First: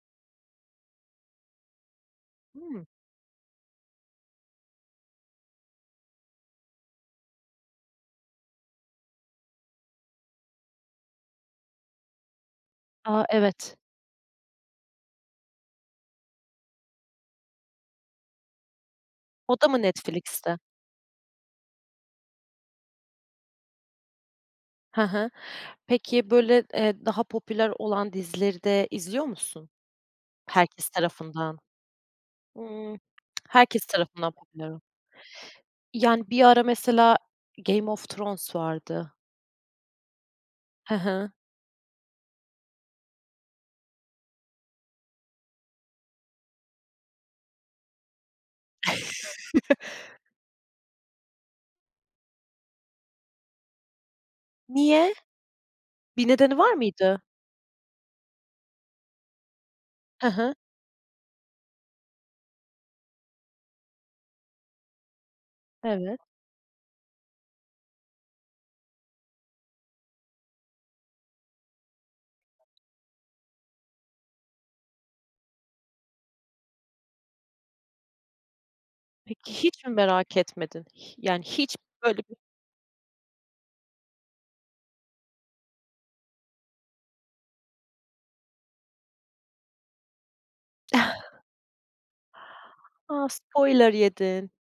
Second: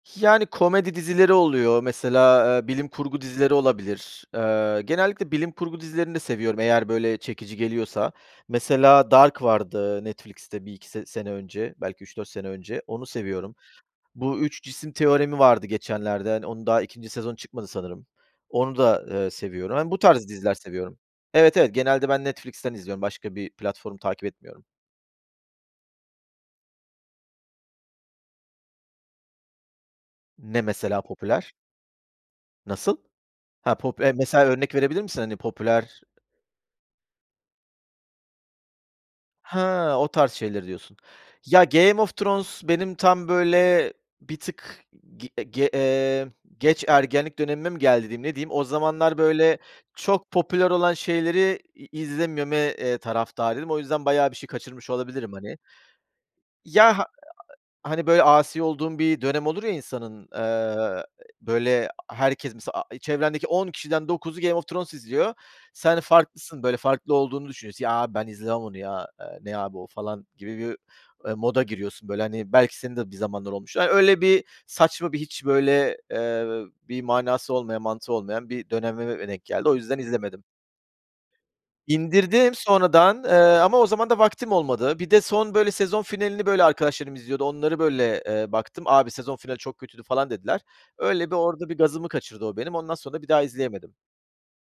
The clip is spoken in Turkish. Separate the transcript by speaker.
Speaker 1: Yani, komedi dizileri oluyor mesela, eee,
Speaker 2: Hımm!
Speaker 1: bilim kurgu dizileri olabilir. Eee, genellikle bilim kurgu dizilerini de seviyorum. Eğer, böyle, çekici geliyorsa mesela Dark vardı, Netflix'te 1-2 se sene önce, belki 3-4 sene önce. Onu
Speaker 2: A,
Speaker 1: seviyorum.
Speaker 2: evet!
Speaker 1: Bu Üç Cisim Teoremi vardı geçenlerde, hani, onu daha 2. sezon çıkmadı sanırım, onu da, eee,
Speaker 2: O da
Speaker 1: seviyorum.
Speaker 2: mı
Speaker 1: Yani bu tarz diziler
Speaker 2: Netflix'te?
Speaker 1: seviyorum. Evet, evet. Genelde ben Netflix'ten izliyorum. Başka bir platform takip etmiyorum.
Speaker 2: He he. Peki, böyle, eee, daha popüler olan dizileri de izliyor musun,
Speaker 1: Ne
Speaker 2: herkes
Speaker 1: mesela popüler?
Speaker 2: tarafından?
Speaker 1: Nasıl?
Speaker 2: Iıı
Speaker 1: He,
Speaker 2: Herkes
Speaker 1: pop eee,
Speaker 2: tarafından
Speaker 1: mesela
Speaker 2: popüler
Speaker 1: örnek
Speaker 2: ol
Speaker 1: verebilir misin? Hani popüler?
Speaker 2: Yani, bir ara mesela Game of Thrones vardı.
Speaker 1: He, o tarz şeyleri
Speaker 2: He
Speaker 1: diyorsun!
Speaker 2: he.
Speaker 1: Ya, Game of Thrones benim tam, böyle, bir tık g ge eee, geç ergenlik dönemime mi, geldi diyeyim? Ne diyeyim? O zamanlar, böyle, çok popüler olan şeyleri i izlememe, eee, taraftarıydım. O yüzden bayağı bir şey kaçırmış
Speaker 2: Niye?
Speaker 1: olabilirim hani?
Speaker 2: Bir nedeni var
Speaker 1: Ya, ha
Speaker 2: mıydı?
Speaker 1: [unintelligible] hani, böyle, asi olduğun bir dönem olur ya insanın,
Speaker 2: He
Speaker 1: eee,
Speaker 2: he.
Speaker 1: e böyle, a herkes mesela, a i çevrendeki 10 kişiden 9'u Game of Thrones izliyor. Sen
Speaker 2: Evet.
Speaker 1: farklısın, böyle, farklı olduğunu düşünüyorsun. "Ya, abi ben izlemem onu ya, eee, ne abi o?" falan gibi bir, ü eee, moda giriyorsun, böyle, hani belki senin de bir zamanlar olmuş. Ay, öyle bir saçma, bir hiç, böyle, eee, bir manası olmayan, mantığı olmayan bir dönemime denk
Speaker 2: Peki
Speaker 1: geldi. O
Speaker 2: hiç mi
Speaker 1: yüzden
Speaker 2: merak
Speaker 1: izlemedim.
Speaker 2: etmedin? Hi yani hiç, böyle bir
Speaker 1: İndirdim sonradan, eee, ama o zaman da vaktim olmadı. Bir de son, böyle, sezon finalini, böyle, arkadaşlarım izliyordu. Onları, böyle, eee, baktım, "Abi, sezon finali çok kötüydü." falan dediler. Öyle bir orada bir gazımı kaçırdı o benim, ondan sonra
Speaker 2: A,
Speaker 1: bir daha izleyemedim.
Speaker 2: spoiler yedin!